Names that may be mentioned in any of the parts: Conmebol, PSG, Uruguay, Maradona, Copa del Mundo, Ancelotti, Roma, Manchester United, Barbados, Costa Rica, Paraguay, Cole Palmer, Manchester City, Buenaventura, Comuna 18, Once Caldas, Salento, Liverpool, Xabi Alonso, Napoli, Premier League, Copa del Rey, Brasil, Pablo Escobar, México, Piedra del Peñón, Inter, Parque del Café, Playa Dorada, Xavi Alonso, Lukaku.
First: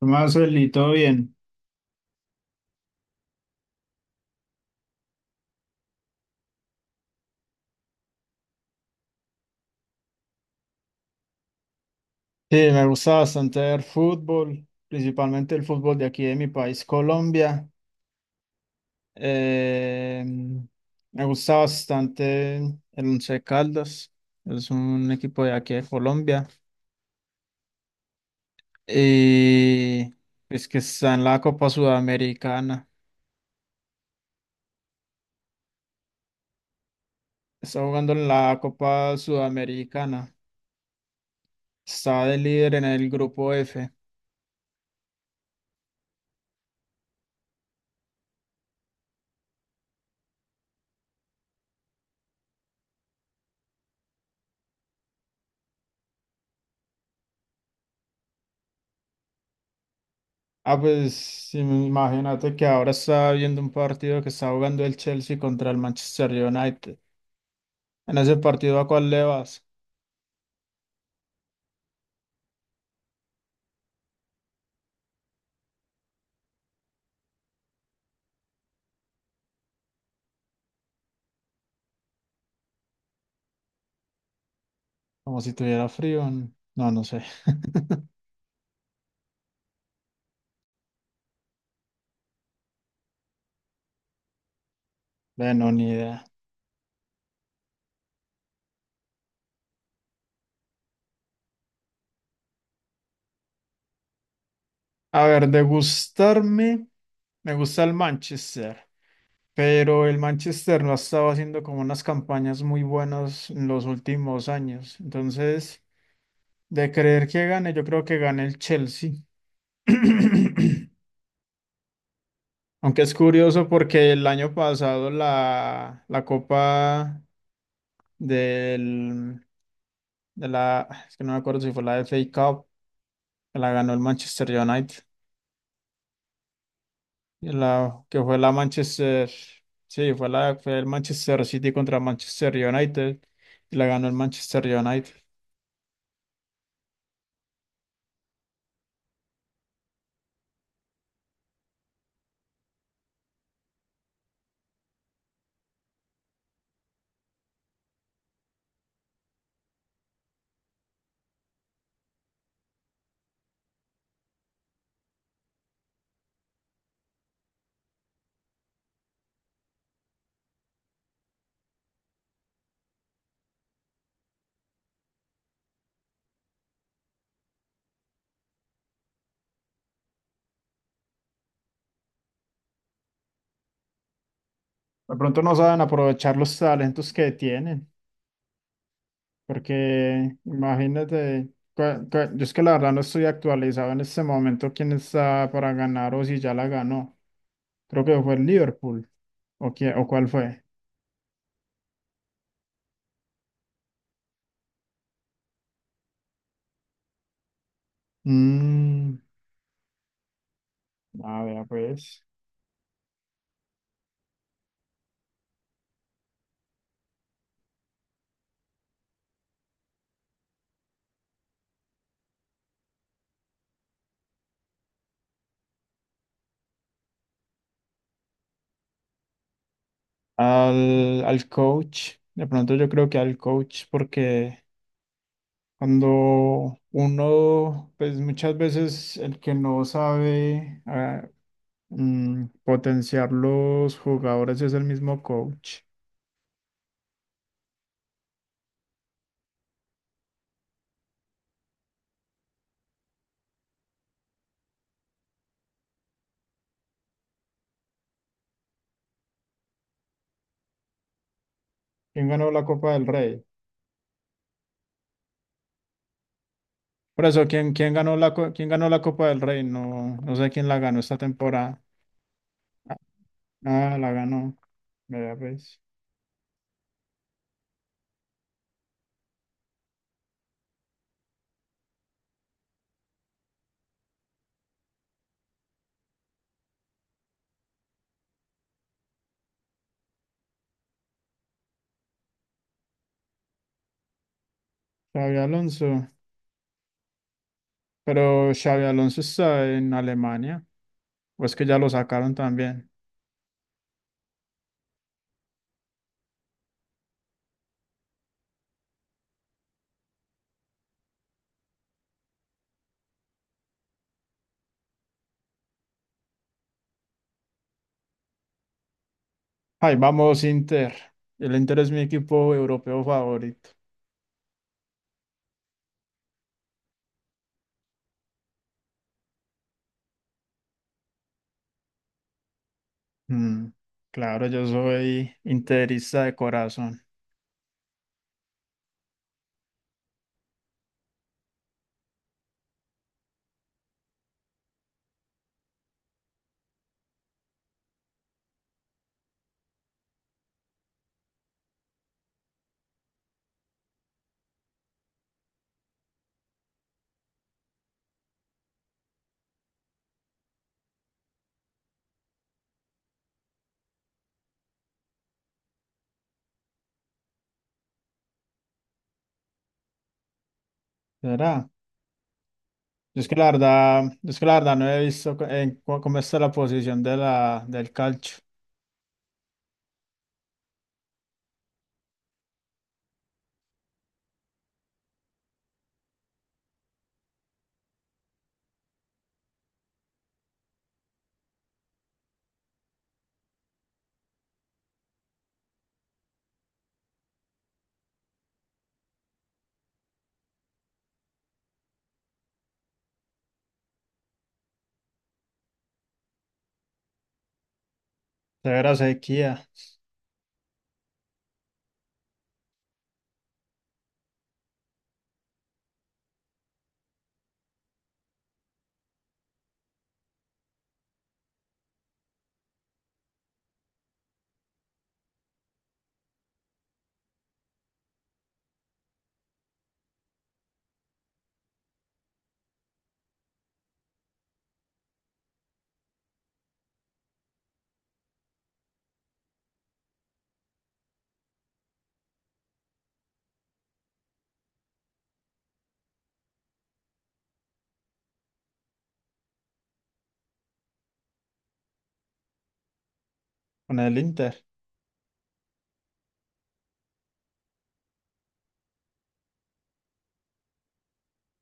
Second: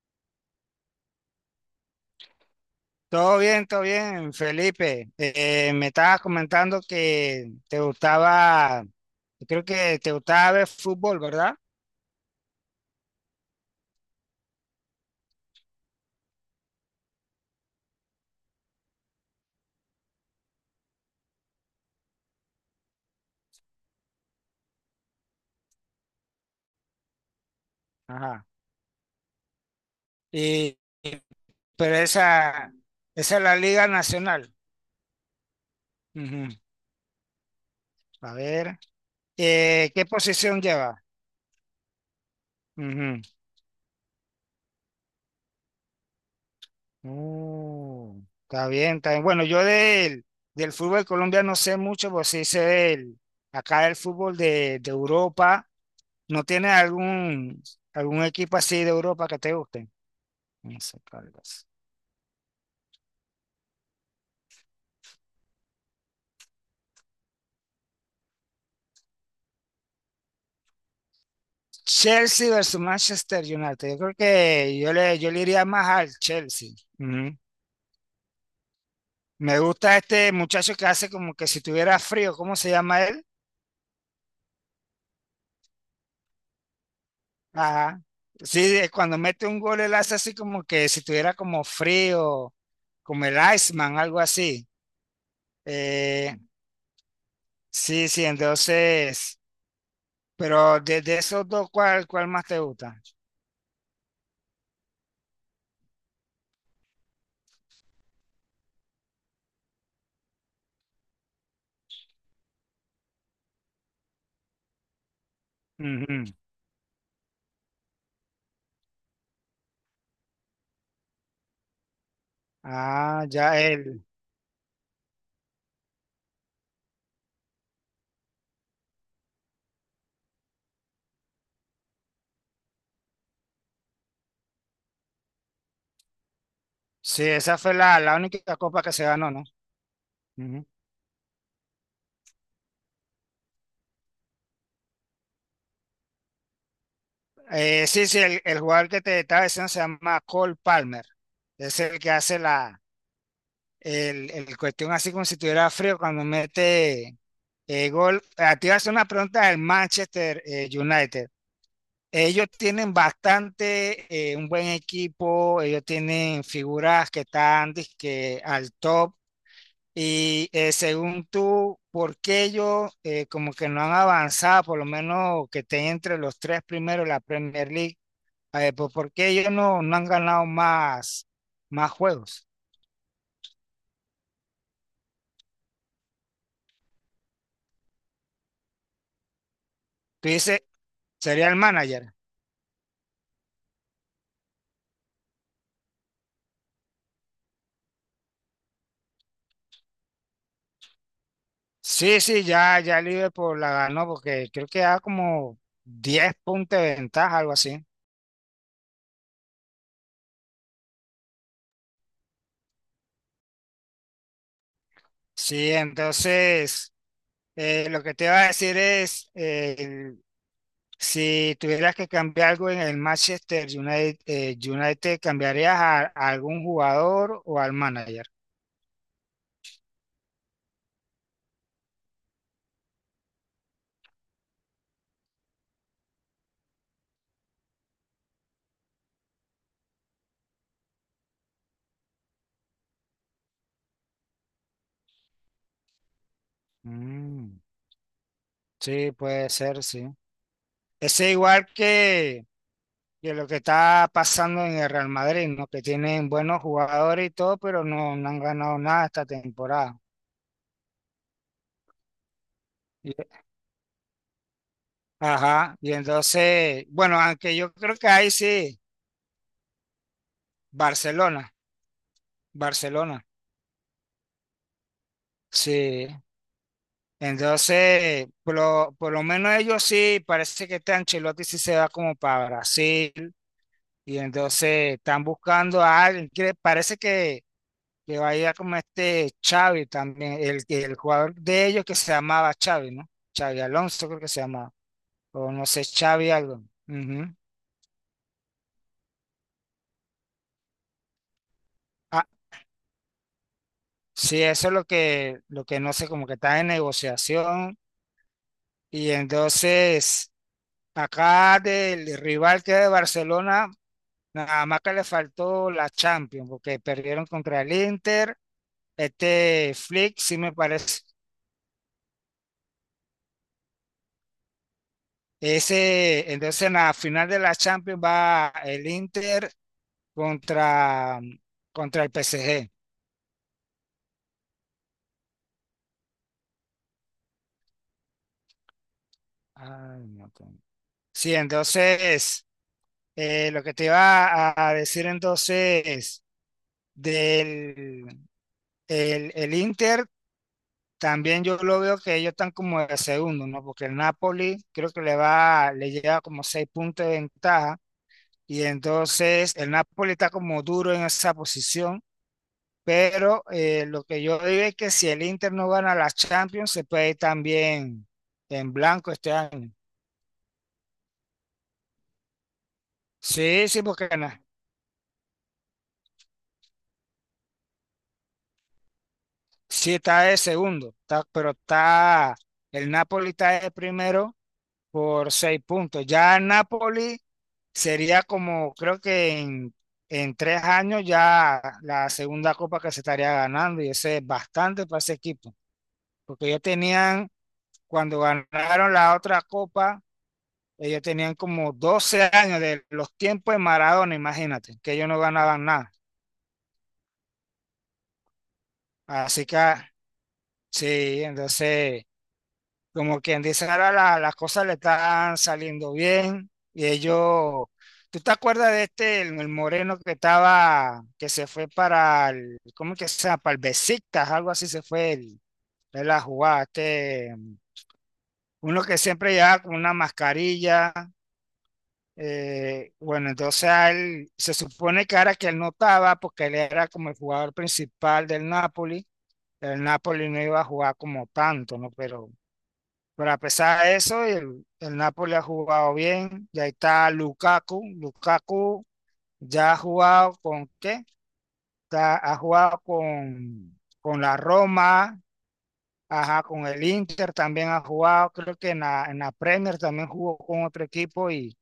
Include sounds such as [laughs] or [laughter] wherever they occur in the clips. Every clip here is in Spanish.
Marcel, y todo bien. Todo bien, Felipe. Me estabas comentando que te gustaba, yo creo que te gustaba ver fútbol, ¿verdad? Sí, me gusta bastante ver fútbol, principalmente el fútbol de aquí de mi país, Colombia. Eh, Me gusta bastante el Once Caldas, es un equipo de aquí de Colombia. Ajá. Y es que Y, está y- en la Copa pero Sudamericana, esa es la Liga Nacional. Ujú. está jugando en A la ver, Copa ¿qué Sudamericana, posición lleva? está de líder en el Ujú. grupo F. Está bien, está bien. Bueno, del fútbol colombiano no sé mucho, pues sí sé del, acá del fútbol de Europa. ¿No tienes algún equipo así de Europa que te guste? No Ah, sé pues cuál sí, es. imagínate que ahora estaba viendo un partido que está jugando el Chelsea contra el Manchester United. En ese partido, ¿a cuál le vas? Chelsea versus Manchester United. Yo creo que yo le iría más al Chelsea. Ujú. Me gusta este muchacho que hace como que si tuviera frío. ¿Cómo se llama él? Como si tuviera frío. No, no sé. Ajá. [laughs] Sí, cuando mete un gol, él hace así como que si tuviera como frío, como el Iceman, algo así. Bueno, ni idea. Eh, sí, sí, entonces, pero de esos dos, ¿cuál más te gusta? A ver, de gustarme, me gusta el Manchester, pero el Manchester no ha estado haciendo como unas campañas muy buenas en los últimos años. Entonces, de creer que gane, yo creo que gane el Chelsea. [clears throat] Aunque es Ah, ya curioso él. porque el año pasado la Copa del, es que no me acuerdo si fue la FA Cup, que la ganó el Manchester United, Sí, y esa fue la, la que fue la única copa que se Manchester, ganó, ¿no? sí, fue la, Ujú. fue el Manchester City contra Manchester United, y la ganó el Manchester United. El jugador que te estaba diciendo se llama Cole Palmer. Es el que hace la el cuestión así como si tuviera frío cuando mete gol. A ti hace una pregunta del Manchester United. Ellos tienen bastante, un buen equipo, ellos tienen figuras que están dizque, al top. Y según tú, ¿por qué ellos como que no han avanzado, por lo menos que estén entre los tres primeros de la Premier League? Pues, ¿por qué ellos no han ganado más juegos? De pronto no saben aprovechar los talentos que tienen, Tú porque dices, sería imagínate, el manager. Yo es que la verdad no estoy actualizado en este momento quién está para ganar o si ya la ganó. Creo que fue el Liverpool. ¿O, o cuál fue? Sí, sí, ya Liverpool la ganó porque creo que da como 10 puntos de ventaja, algo así. Mm, a ver, pues. Sí, entonces, lo que te iba a decir es si tuvieras que cambiar algo en el Manchester United, United, ¿cambiarías a algún jugador o al manager? Al coach. De pronto yo creo que al coach, porque cuando uno, pues muchas veces el que no sabe potenciar los jugadores es el mismo coach. Mm, sí, puede ser, sí. Es igual que lo que está pasando en el Real Madrid, ¿no? Que tienen buenos jugadores y todo, pero no han ganado nada esta temporada. ¿Quién ganó la Copa del Y- Rey? ajá, y entonces, bueno, Por eso, aunque yo creo que ahí quién sí, ganó la Copa del Rey? No, no sé quién la ganó esta Barcelona, temporada. Barcelona, Ah, la ganó. Vea, pues. sí. Entonces, por lo menos ellos sí, parece que este Ancelotti sí se va como para Brasil y entonces están buscando a alguien, que parece que va a ir como este Xavi también, el jugador de ellos que se llamaba Xavi, ¿no? Xavi Alonso creo que se llamaba, Xabi o no sé, Alonso. Xavi algo. Ujú. Pero Xavi Alonso está en Alemania. ¿O es que ya lo Ah, sacaron también? sí, eso es lo lo que no sé, como que está en negociación y entonces... Acá del rival que es de Barcelona, nada más que le faltó la Champions, porque perdieron contra el Inter. Este Ay, Flick, sí vamos me Inter. parece. El Inter es mi equipo europeo favorito. Ese, entonces en la final de la Champions va el Inter contra, contra el PSG. Mm, claro, yo soy interista de corazón. Ay, no, con- Sí, entonces lo que te iba a decir entonces del el Inter, también yo lo veo que ellos están como de segundo, ¿no? Porque el Napoli creo que le va, le lleva como seis puntos de ventaja. Y entonces el Napoli está como duro en esa posición, pero lo que yo digo es que si el Inter no gana la Champions, se puede ir también en blanco este año. ¿Será? Yo es que la Sí, sí, verdad, porque yo es que la verdad no he visto cómo está la posición del calcio. sí está de segundo, está- pero está el Napoli está de primero por seis puntos. Ya el Napoli sería como, creo que en tres años ya la segunda copa que se estaría ganando y ese es bastante para ese equipo, porque ellos tenían cuando ganaron la otra copa, ellos tenían como 12 años de los tiempos de Maradona, imagínate, que ellos no ganaban nada. Severa Así que sequía sí, entonces, como quien dice, ahora las cosas le están saliendo bien y ellos... ¿Tú te acuerdas de este, el moreno que estaba, que se fue para el, ¿cómo que se llama? Para el Besiktas, algo así se fue él a jugar, este, uno que siempre llevaba con una mascarilla. Bueno, entonces a él, se supone que ahora que él notaba, porque él era como el jugador principal del Napoli, el Napoli no iba a jugar como tanto, ¿no? Pero a pesar de eso, el Napoli ha jugado bien, y ahí está Lukaku, Lukaku ya ha jugado con, ¿qué? Ya ha jugado con el con la Inter. Roma, ajá, con el Inter también ha jugado, creo que en en la Premier también jugó con otro equipo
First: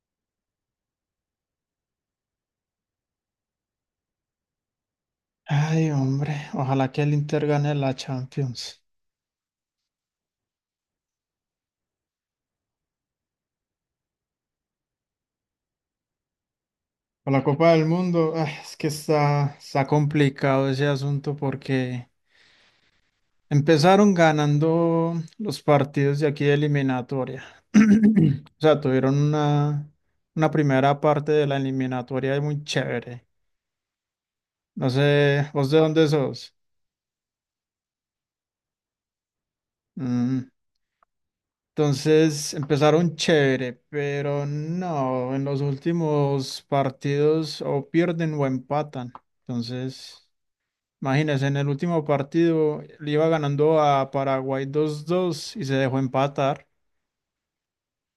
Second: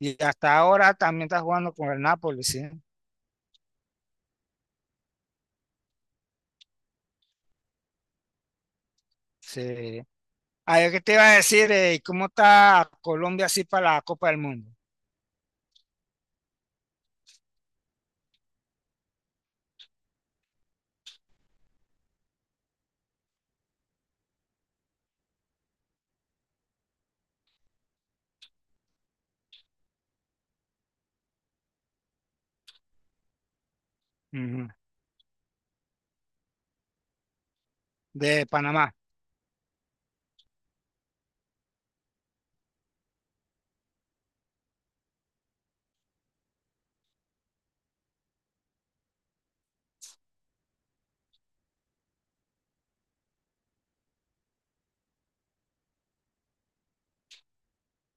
y hasta ahora también está jugando con el Napoli, sí. Ay, hombre, ojalá que el Inter gane la Champions, Sí. Ah, yo qué te iba a decir, ¿cómo está Colombia así para la Copa del Mundo? o la Copa del Mundo. Ay, es que está complicado ese asunto porque empezaron ganando los partidos de aquí de eliminatoria. [clears throat] O sea, tuvieron una primera parte de la eliminatoria muy chévere. Ujú. No sé, ¿vos de dónde sos? De Panamá, Mm, Entonces empezaron chévere, pero no, en los últimos partidos o pierden o empatan. Entonces, imagínense, en el último partido le iba ganando a Paraguay 2-2 y se dejó empatar.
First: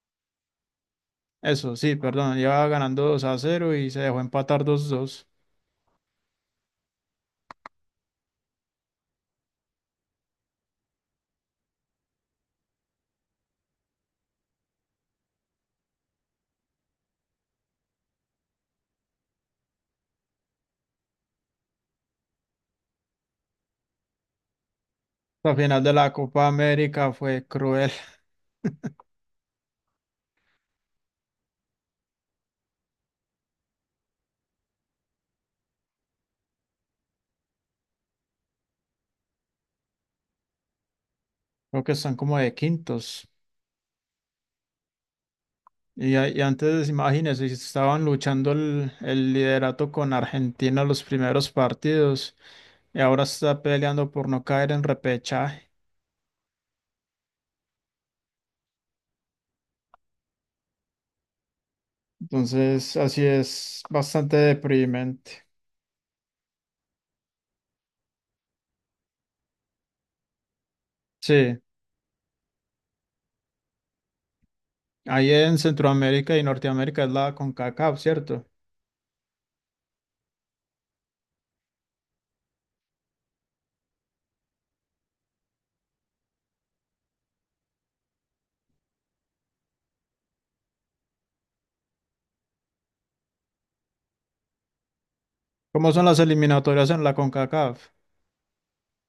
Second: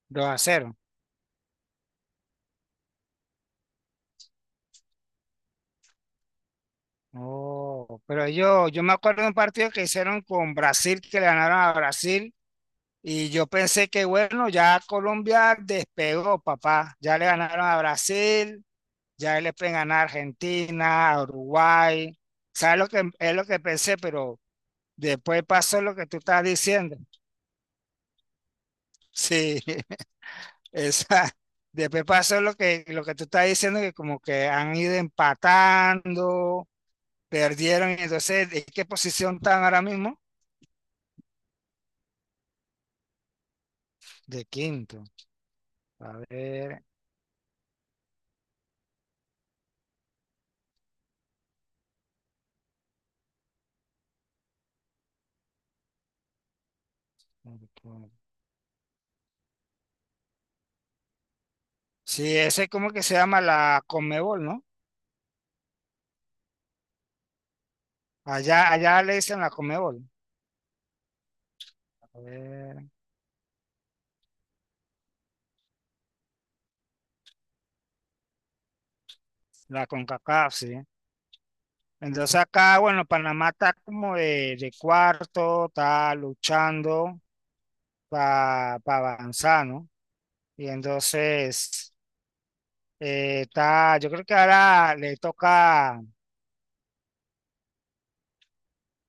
2 a cero. Eso, sí, perdón, iba ganando 2-0 y se dejó empatar 2-2. Oh, pero yo me acuerdo de un partido que hicieron con Brasil, que le ganaron a Brasil, y yo pensé que bueno, ya Colombia despegó, papá. Ya le ganaron a Brasil, ya le pueden ganar a Argentina, a Uruguay. ¿Sabes lo que es lo que pensé? Pero después La pasó final de lo que la tú estás Copa diciendo. América fue cruel. Sí, [laughs] esa. Después pasó lo lo que tú estás diciendo, que como que han ido empatando, perdieron, y entonces, ¿en qué posición están ahora mismo? [laughs] Creo que están como de quintos. De quinto. A Y ver. antes, imagínense, estaban luchando el liderato con Argentina los primeros partidos y ahora está peleando por no caer en repechaje. Sí, ese como Entonces, que se así llama es la bastante Conmebol, ¿no? deprimente. Allá, allá le dicen la Conmebol. Sí, A ver, ahí en Centroamérica y Norteamérica es la CONCACAF, ¿cierto? la CONCACAF, sí. Entonces acá, bueno, Panamá está como de cuarto, está luchando para avanzar, ¿no? Y entonces... yo creo que ahora le ¿Cómo toca son las eliminatorias en la CONCACAF?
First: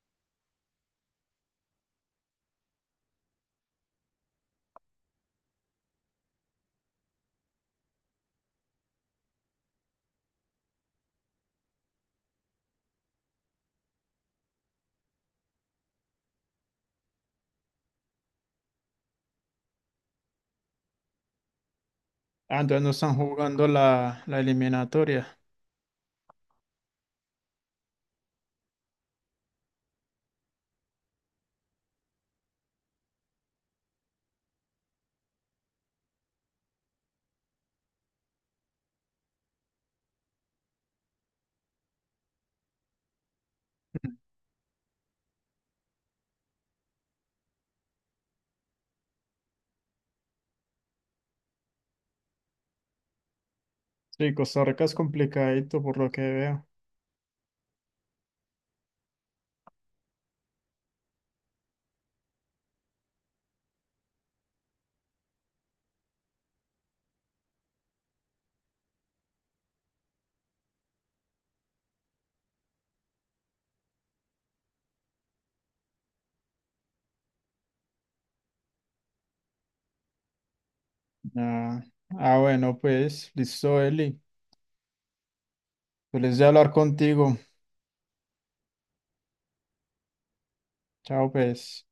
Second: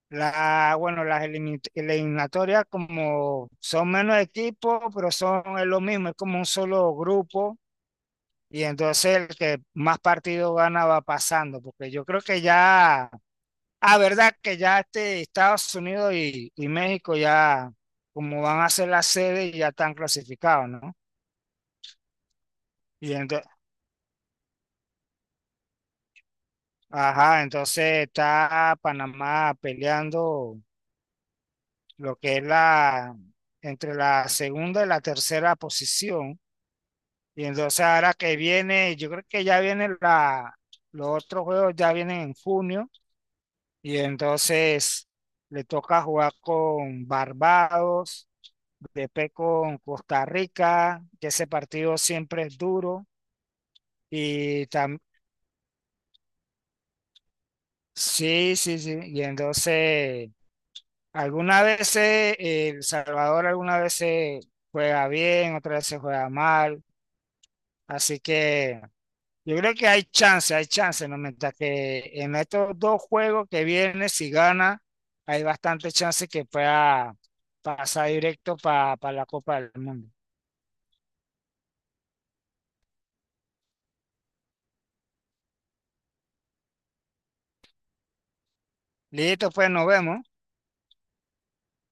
bueno, eliminatorias como son menos equipos, pero son es lo mismo, es como un solo grupo y entonces el que más partidos gana va pasando, porque yo creo que ya, ah, verdad que ya este Estados Unidos y México ya como van a ser la sede ya están clasificados, ¿no? Ah, entonces no Y están entonces, jugando la eliminatoria. ajá, entonces está Panamá peleando lo que es la, entre la segunda y la tercera posición. Y entonces ahora que viene, yo creo que ya viene la, los otros juegos ya vienen en junio y entonces le toca jugar con Barbados, después con Costa Rica, que ese partido siempre es duro. Sí, Costa Y Rica es también, complicadito por lo que veo. sí, sí, sí. Y entonces, algunas veces El Salvador, algunas veces juega bien, otras veces juega mal. Así que yo creo que hay chance, ¿no? Mientras que en estos dos juegos que vienen, si gana, hay bastante chance que pueda pasar directo para la Copa del Mundo. Ah, ah, bueno, pues, listo, Eli. Feliz de hablar contigo. Listo, pues nos vemos. Chao, pues.